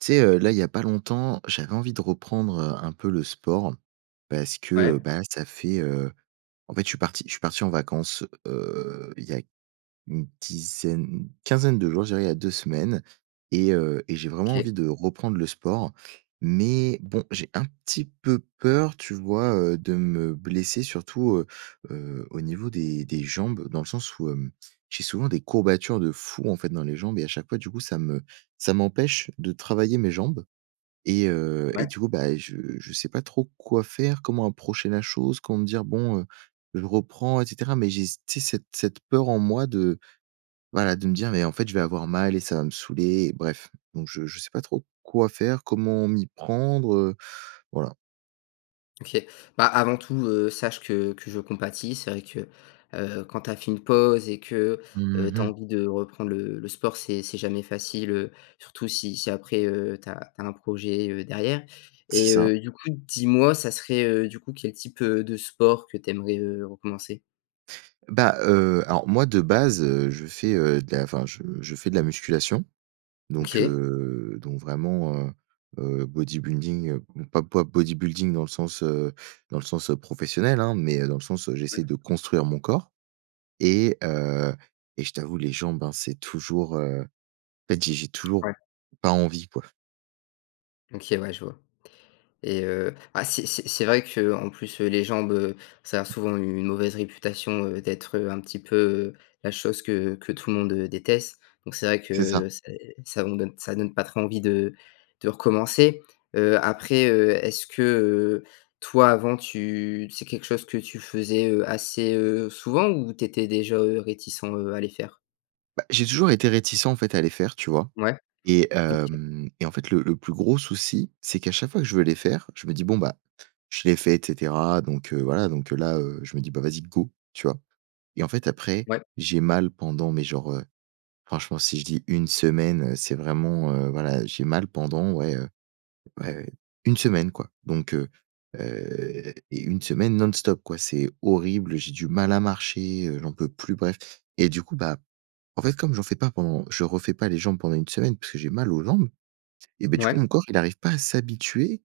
Tu sais, heu, là il y a pas longtemps j'avais envie de reprendre, heu, un peu le sport, parce que, Ouais. bah, ça fait, heu, en fait je suis parti je suis parti en vacances, heu, il y a une dizaine, quinzaine de jours je dirais, il y a 2 semaines et heu et j'ai vraiment OK. envie de reprendre le sport. Mais bon, j'ai un petit peu peur, tu vois, heu, de me blesser surtout, heu heu, au niveau des des jambes, dans le sens où hem, j'ai souvent des courbatures de fou en fait dans les jambes et à chaque fois, du coup, ça me ça m'empêche de travailler mes jambes et heu, et Ouais. du coup bah, je je sais pas trop quoi faire, comment approcher la chose, comment me dire: «Bon, heu, je reprends, et cetera». Mais j'ai s tu sais cette cette peur en moi de voilà, de me dire: «Mais en fait, je vais avoir mal et ça va me saouler». Bref! Donc je je sais pas trop quoi faire, comment m'y prendre, heu, voilà. OK. Bah, avant tout, heu, sache que que je compatis, c'est vrai que, heu, quand tu as fait une pause et que, Mmh heu, tu as mh. envie de reprendre le le sport c'est c'est jamais facile, heu, surtout si si après, heu, tu as tu as un projet, heu, derrière C'est et ça. heu, du coup dis-moi, ça serait, heu, du coup quel type, heu, de sport que tu aimerais, heu, recommencer? Bah, heu, alors moi de base, heu, je fais, heu, de la enfin je je fais de la musculation. Donc OK. heu, donc vraiment, heu heu, bodybuilding pas pas bodybuilding dans le sens, heu, dans le sens, heu, professionnel, hein! Mais, heu, dans le sens, heu, j'essaie [unintelligible] de construire mon corps. Et heu et je t'avoue les jambes, hein, c'est toujours, heu, en fait j'ai j'ai toujours Ouais. pas envie quoi. OK, ouais, je vois. Et heu, bah c'est c'est c'est vrai qu'en plus, heu, les jambes, heu, ça a souvent une mauvaise réputation, heu, d'être, heu, un petit peu la chose que que tout le monde déteste. Donc c'est vrai C'est ça. que c'est ça on donne ça donne pas trop envie de de recommencer. Heu, après, heu, est-ce que, heu, toi avant tu c'est quelque chose que tu faisais, heu, assez, heu, souvent ou tu étais déjà, heu, réticent, heu, à les faire? Bah, j'ai toujours été réticent, en fait, à les faire, tu vois. Ouais. Et Ok. hem et en fait le le plus gros souci, c'est qu'à chaque fois que je veux les faire, je me dis: «Bon bah je les fait, et cetera». Donc heu, voilà donc heu, là, heu, je me dis: «Bah vas-y, go!» Tu vois. Et en fait, après, Ouais. j'ai mal pendant, mais genre, heu, franchement, si je dis une semaine, c'est vraiment, heu, voilà, j'ai mal pendant, ouais, heu, ouais ouais une semaine, quoi. Donc heu heu, et une semaine non-stop, quoi. C'est horrible, j'ai du mal à marcher, heu, j'en peux plus, bref. Et du coup, bah, en fait, comme j'en fais pas pendant je refais pas les jambes pendant une semaine parce que j'ai mal aux jambes et beh du coup Ouais. mon corps il arrive pas à s'habituer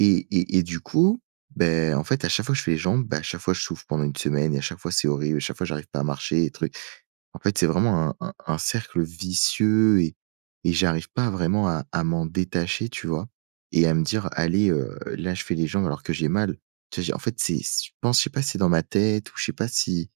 et et et du coup, beh, en fait, à chaque fois, je fais les jambes, beh, à chaque fois je souffre pendant une semaine et à chaque fois c'est horrible et à chaque fois j'arrive pas à marcher et truc. En fait, c'est vraiment un un un cercle vicieux et et j'arrive pas vraiment à à m'en détacher, tu vois. Et à me dire, allez, heu, là je fais les jambes alors que j'ai mal. Tu sais en fait, c'est, je pense, je sais pas si c'est dans ma tête, ou je sais pas si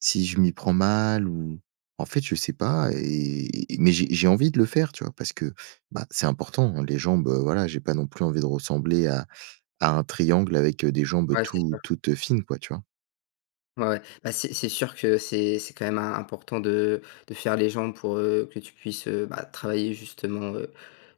si je m'y prends mal ou, en fait je sais pas, et mais j'ai j'ai envie de le faire, tu vois, parce que, bah, c'est important, les jambes, heu, voilà, j'ai pas non plus envie de ressembler à à un triangle avec, heu, des jambes Ouais, c'est tout sûr. toutes fines quoi, tu vois? Ouais, ouais. Bah, c'est c'est sûr que c'est c'est quand même im important de de faire les jambes pour, heu, que tu puisses, heu, bah travailler justement, heu,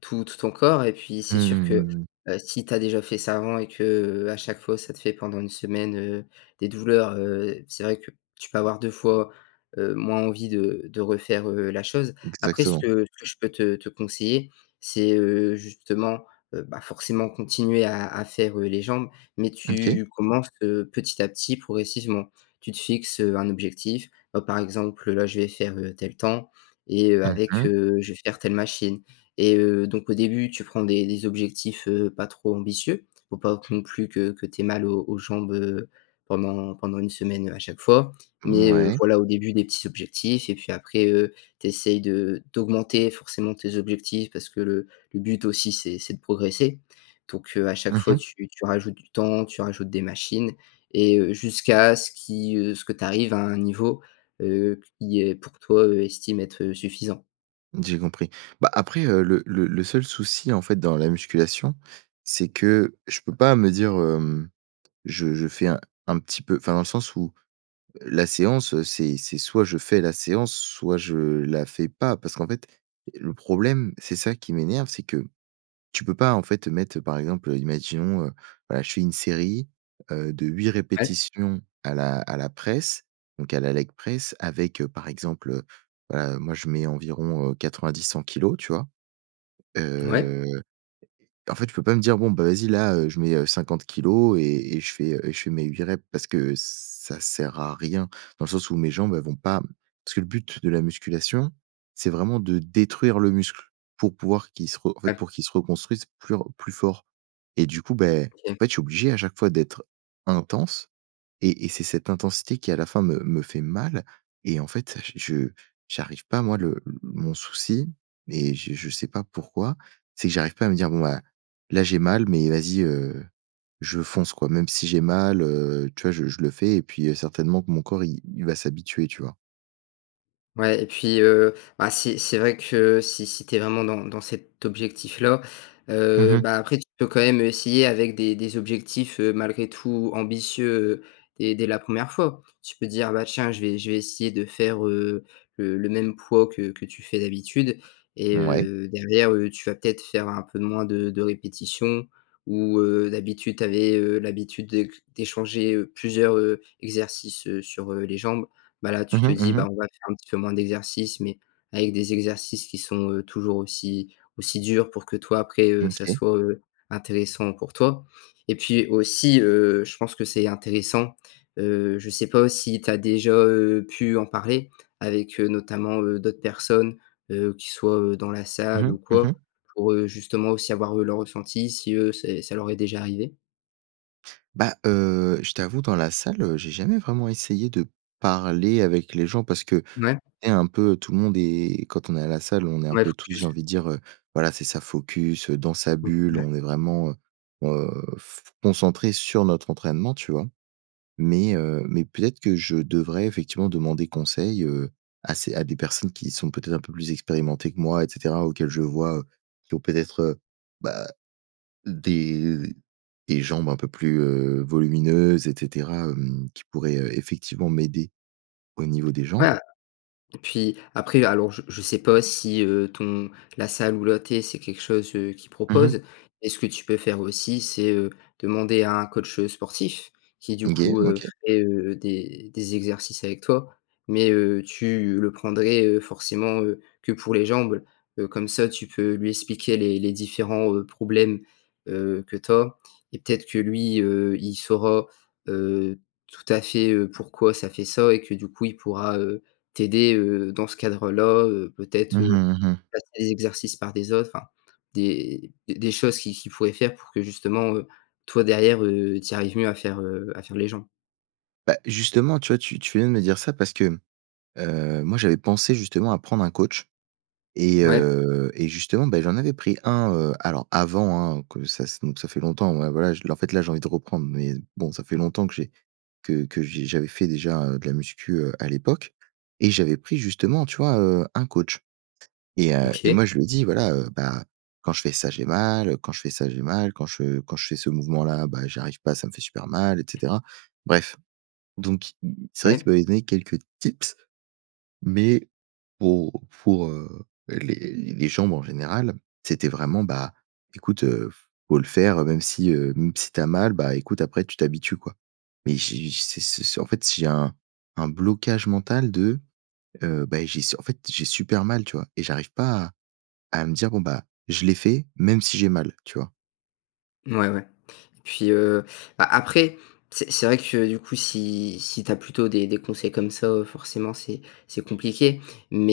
tout tout ton corps et puis Mmh, c'est sûr mmh, que, mmh, mh. heu, si tu as déjà fait ça avant et qu'à chaque fois ça te fait pendant une semaine, heu, des douleurs, heu, c'est vrai que tu peux avoir 2 fois, heu, moins envie de de refaire, heu, la chose. Après, ce Exactement. que ce que je peux te te conseiller c'est, heu, justement, heu, bah forcément continuer à à faire, heu, les jambes mais Ok. tu commences que petit à petit, progressivement. Tu te fixes, heu, un objectif, bah, par exemple, là je vais faire, heu, tel temps. Et heu, Mmh avec, mh. heu, je vais faire telle machine. Et heu, donc au début tu prends des des objectifs, heu, pas trop ambitieux, faut pas que non plus que que tu aies mal aux aux jambes, heu, pendant pendant une semaine à chaque fois. Mais heu, Mouais. voilà au début des petits objectifs et puis après, heu, tu essayes de d'augmenter forcément tes objectifs parce que le le but aussi c'est c'est de progresser. Donc heu, à chaque Mmh fois mh. tu tu rajoutes du temps tu rajoutes des machines et heu, jusqu'à ce qui, heu ce que tu arrives à un niveau, heu, qui est pour toi, heu, estime être suffisant. J'ai compris. Bah, après, heu, le le le seul souci en fait dans la musculation, c'est que je peux pas me dire hem, je je fais un un petit peu enfin dans le sens où la séance c'est c'est soit je fais la séance soit je la fais pas, parce qu'en fait et le problème c'est ça qui m'énerve, c'est que, tu peux pas en fait mettre par exemple, heu, imaginons, heu, voilà, je fais une série, heu, de 8 Ouais. répétitions à la à la presse donc à la leg press avec heu, par exemple, heu, voilà, moi, je mets environ, heu, 90-100 kilogrammes, tu vois? Mouais. Heu, et en fait, je peux pas me dire: «Bon, bah vas-y, là, heu, je mets, heu, 50 kilogrammes et et je fais et je fais mes 8 répétitions» parce que ça sert à rien dans le sens où mes jambes, elles vont pas parce que le but de la musculation, c'est vraiment de détruire le muscle pour pouvoir qu'il se re en fait Ouais. pour qu'il se reconstruise plus re plus fort. Et du coup, beh, en OK. fait, je suis obligé à chaque fois d'être intense et et c'est cette intensité qui à la fin me me fait mal et en fait, j je j'arrive pas moi le heu, mon souci et je je sais pas pourquoi. C'est que j'arrive pas à me dire: «Bon bah là j'ai mal, mais vas-y, heu, je fonce quoi.» Même si j'ai mal, heu, tu vois, je je le fais et puis heu, certainement que mon corps il il va s'habituer, tu vois? Ouais et puis, heu, bah, si c'est vrai que si si tu es vraiment dans dans cet objectif-là, Mmh heu, mh. bah, après tu peux, quand même, heu, essayer avec des des des objectifs, heu, malgré tout, ambitieux, dès dès la 1re fois. Tu peux dire: «Bah tiens! Je vais je vais essayer de faire, heu, le le même poids que que tu fais d'habitude» et Mouais. heu, derrière, heu, tu vas peut-être faire un peu moins de de répétition ou heu, d'habitude, tu avais, heu, l'habitude d'éc d'échanger, heu, plusieurs, heu, exercices, heu, sur, heu, les jambes, bah, là, tu Mmh te mh, dis: mmh «Ben, mh. on va faire un petit peu moins d'exercices mais avec des exercices qui sont, heu, toujours aussi aussi durs». Pour que, toi, après, heu, Mmh, ça OK soit, heu, intéressant pour toi et puis aussi, heu, je pense que c'est intéressant, heu, je sais pas si tu as déjà, heu, pu en parler avec, heu, notamment, heu, d'autres personnes, heu, qui soient, heu, dans la Mmh salle mh, ou mmh quoi? mh. Pour, heu, justement, aussi, avoir, eux, leur ressenti, si, eux, c'est ça leur est déjà arrivé. Bah heu, je t'avoue, dans la salle, heu, j'ai jamais vraiment essayé de parler avec les gens parce qu'on Ouais. est un peu tout le monde est quand on est à la salle, on est un Ouais, peu tous, j'ai focus. envie de dire, heu voilà, c'est ça focus, heu, dans sa Mmh, bulle. [unintelligible] On est vraiment, heu heu, f concentrés sur notre entraînement, tu vois? Mais heu, mais peut-être que je devrais, effectivement, demander conseil, heu, à ces à des personnes qui sont, peut-être, un peu plus expérimentées que moi et cetera, auxquelles je vois heu, qui ont peut-être, heu, bah, des des jambes un peu plus, heu, volumineuses et cetera, hem, qui pourraient, heu, effectivement m'aider au niveau des Ouais, jambes. a et puis après, alors, je je sais pas si, heu, ton la salle où là tu es, c'est quelque chose, heu, qu'ils Mmh mh. proposent et ce que tu peux faire aussi, c'est, heu, demander à un coach, heu, sportif qui, du OK, coup, heu, OK. crée, heu, des des exercices avec toi mais heu, tu le prendrais, heu, forcément, heu, que pour les jambes. Heu, comme ça, tu peux lui expliquer les les différents, heu, problèmes, heu, que tu as et peut-être que lui, heu, il saura, heu, tout à fait, heu, pourquoi ça fait ça et que, du coup, il pourra, heu, t'aider, heu, dans ce cadre-là, heu, Mmh peut-être, heu, mh, mmh mh. remplacer les exercices par des autres, des des des choses qu'il qu'il pourrait faire pour que, justement, heu, toi, derrière, heu, tu y arrives mieux à faire, heu, à faire les jambes. Bah, justement, tu vois? Tu tu fais bien de me dire ça parce que, heu, moi, j'avais pensé justement à prendre un coach et Mouais. heu, et justement, bah, j'en avais pris un, heu alors, avant, hein, heu, que ça se donc ça fait longtemps. Ouais, voilà, je en fait, là, j'ai envie de reprendre mais bon, ça fait longtemps que j'ai que que j'ai j'avais fait déjà, heu, de la muscu, heu, à l'époque et j'avais pris justement, tu vois? Heu, un coach et heu, et OK. moi, je lui ai dis: «Voilà, heu, bah, quand je fais ça, j'ai mal. Heu, quand je fais ça, j'ai mal. Quand je quand je fais ce mouvement-là, bah, j'y arrive pas, ça me fait super mal» et cetera. Bref donc c'est vrai Ouais. qu'il m'avait donné quelques tips. Mais pour pour, heu, les les jambes, en général, c'était vraiment: «Bah, écoute, heu, f faut le faire même si, heu, même si tu as mal. Bah, écoute, après tu t'habitues, quoi», mais j'ai j ce ce en fait, j'ai un un blocage mental de, heu, bah, j'ai s en fait, j'ai super mal, tu vois? Et j'arrive pas à à me dire: «Bon, bah, je les fais, même si j'ai mal», tu vois? Ouais, ouais et puis, heu, bah après, c'est c'est vrai que, du coup, si si tu as plutôt des des conseils comme ça, heu, forcément, c'est c'est compliqué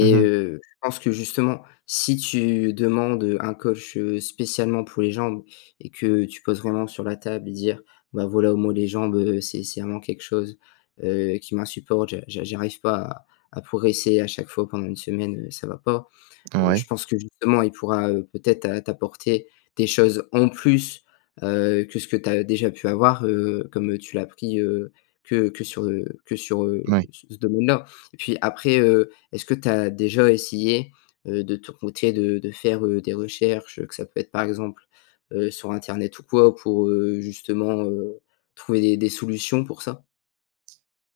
Mmh mh. heu, je pense que, justement, si tu demandes, heu, un coach, heu, spécialement pour les jambes et que tu poses vraiment sur la table et dire: «Bah, voilà, moi, les jambes, heu, c'est c'est vraiment quelque chose, heu, qui m'insupporte, je j'a j'arrive pas à à progresser, à chaque fois. Pendant une semaine, heu, ça va pas», heu, je Ouais. pense que, justement, il pourra, heu, peut-être t'a t'apporter des choses en plus, heu, que ce que tu as déjà pu avoir, heu, comme tu l'as pris, heu, que que sur, heu, que sur, heu, Mouais. ce ce domaine-là, et puis après, heu, est-ce que tu as déjà essayé, heu, de ton côté, de de faire, heu, des recherches, heu, que ça peut être, par exemple, heu, sur internet ou quoi ou pour, heu, justement, heu, trouver des des solutions pour ça?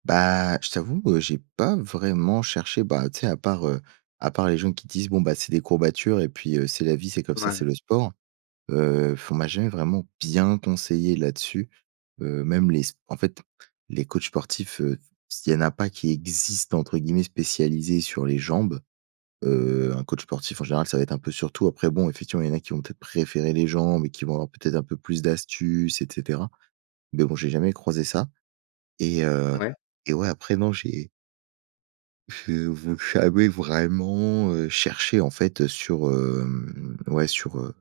Bah, je t'avoue, heu, j'ai pas vraiment cherché, bah, tu sais à part, heu, à part les gens qui disent: «Bon, bah c'est des courbatures et puis, heu, c'est la vie, c'est comme Ouais, ça, ouais. c'est le sport.» Heu, on m'a jamais vraiment bien conseillé là-dessus, heu, même les s en fait, les coachs sportifs, heu, s il y en a pas qui existent entre guillemets spécialisés sur les jambes. Heu, un coach sportif en général, ça va être un peu sur tout, après bon, effectivement, il y en a qui vont peut-être préférer les jambes et qui vont avoir, peut-être, un peu plus d'astuces et cetera. Mais bon, j'ai jamais croisé ça. Et heu Ouais. et ouais, après non, j'ai j'ai v jamais vraiment, heu, cherché en fait, heu, sur, hem, ouais sur, heu,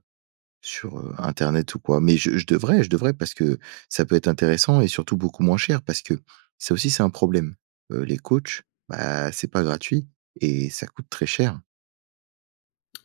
sur, heu, internet ou quoi, mais je je devrais je devrais parce que, ça peut être intéressant et surtout beaucoup moins cher parce que, ça aussi c'est un problème. Heu, les coachs, bah, c'est pas gratuit, et ça coûte très cher.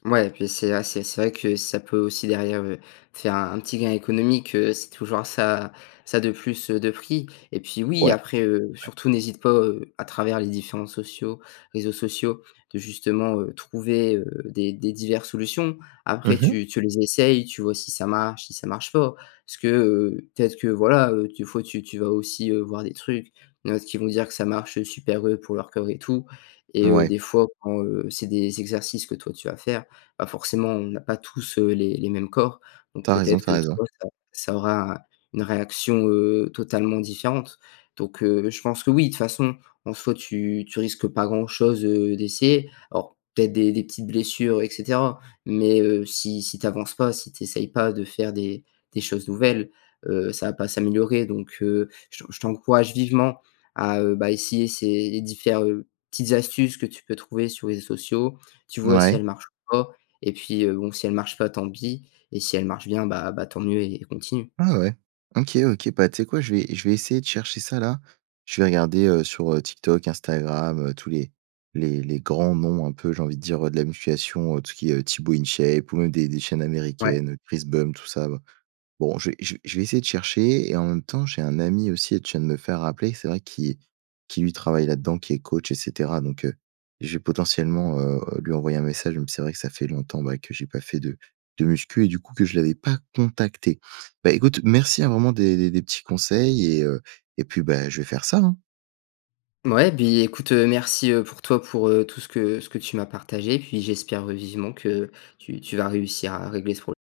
Mouais puis c'est a c'est c'est vrai que ça peut aussi derrière, heu, te faire un petit gain économique, heu, c'est toujours ça ça de plus, heu, de pris et puis oui Ouais. après, heu, Ouais. surtout n'hésite pas, heu, à travers les différents sociaux réseaux sociaux de justement, heu, trouver, heu, des des diverses solutions. Après Mmh mh. tu tu les essayes tu vois si ça marche, si ça marche pas. Parce que, heu, peut-être que voilà, heu, des fois tu tu vas aussi, heu, voir des trucs, heu, il y'en a d'autres qui vont dire que ça marche super, heu, pour leur corps et tout et heu, Ouais. des fois, bon, heu, c'est des exercices que toi tu vas faire, bah, forcément on n'a pas tous, heu, les les mêmes corps donc Tu as raison. peut-être Tu as que raison. toi ça ça aura, une réaction, heu, totalement différente. Donc heu, je pense que oui, de toute façon en soi tu tu risques pas grand chose, heu, d'essayer alors peut-être des des petites blessures et cetera, mais heu, si si tu avances pas, si tu essayes pas de faire des des choses nouvelles, heu, ça va pas s'améliorer. Donc heu, je te je t'encourage vivement à, heu, bah, essayer ces différ petites astuces que tu peux trouver sur les réseaux sociaux, tu vois si Mouais. elles marchent ou pas et puis bon, si elles marchent pas tant pis et si elles marchent bien, bah bah tant mieux et continue. Ah ouais! OK OK, bah tu sais quoi je vais je vais essayer de chercher ça là. Je vais regarder, heu, sur, heu, TikTok, Instagram, heu, tous les les les grands noms un peu, j'ai envie de dire, heu, de la musculation, heu, tout ce qui est heu, Tibo InShape ou même des des chaînes Ouais. américaines, Chris Bump, tout ça ba bon, je vais je vais je vais essayer de chercher et en même temps, j'ai un ami aussi, tu viens de me faire rappeler, c'est vrai qui qui lui travaille là-dedans qui est coach et cetera donc heu, je vais potentiellement, heu, lui envoyer un message, même si c'est vrai que ça fait longtemps, bah, que j'ai pas fait de de muscu et du coup que je l'avais pas contacté. Bah, écoute merci, hein, vraiment des des des petits conseils et heu et puis, bah, je vais faire ça, hein! Mouais, puis écoute, heu, merci, heu, pour toi pour, heu, tout ce que ce que tu m'as partagé puis j'espère, heu, vivement que tu tu vas réussir à régler ce prob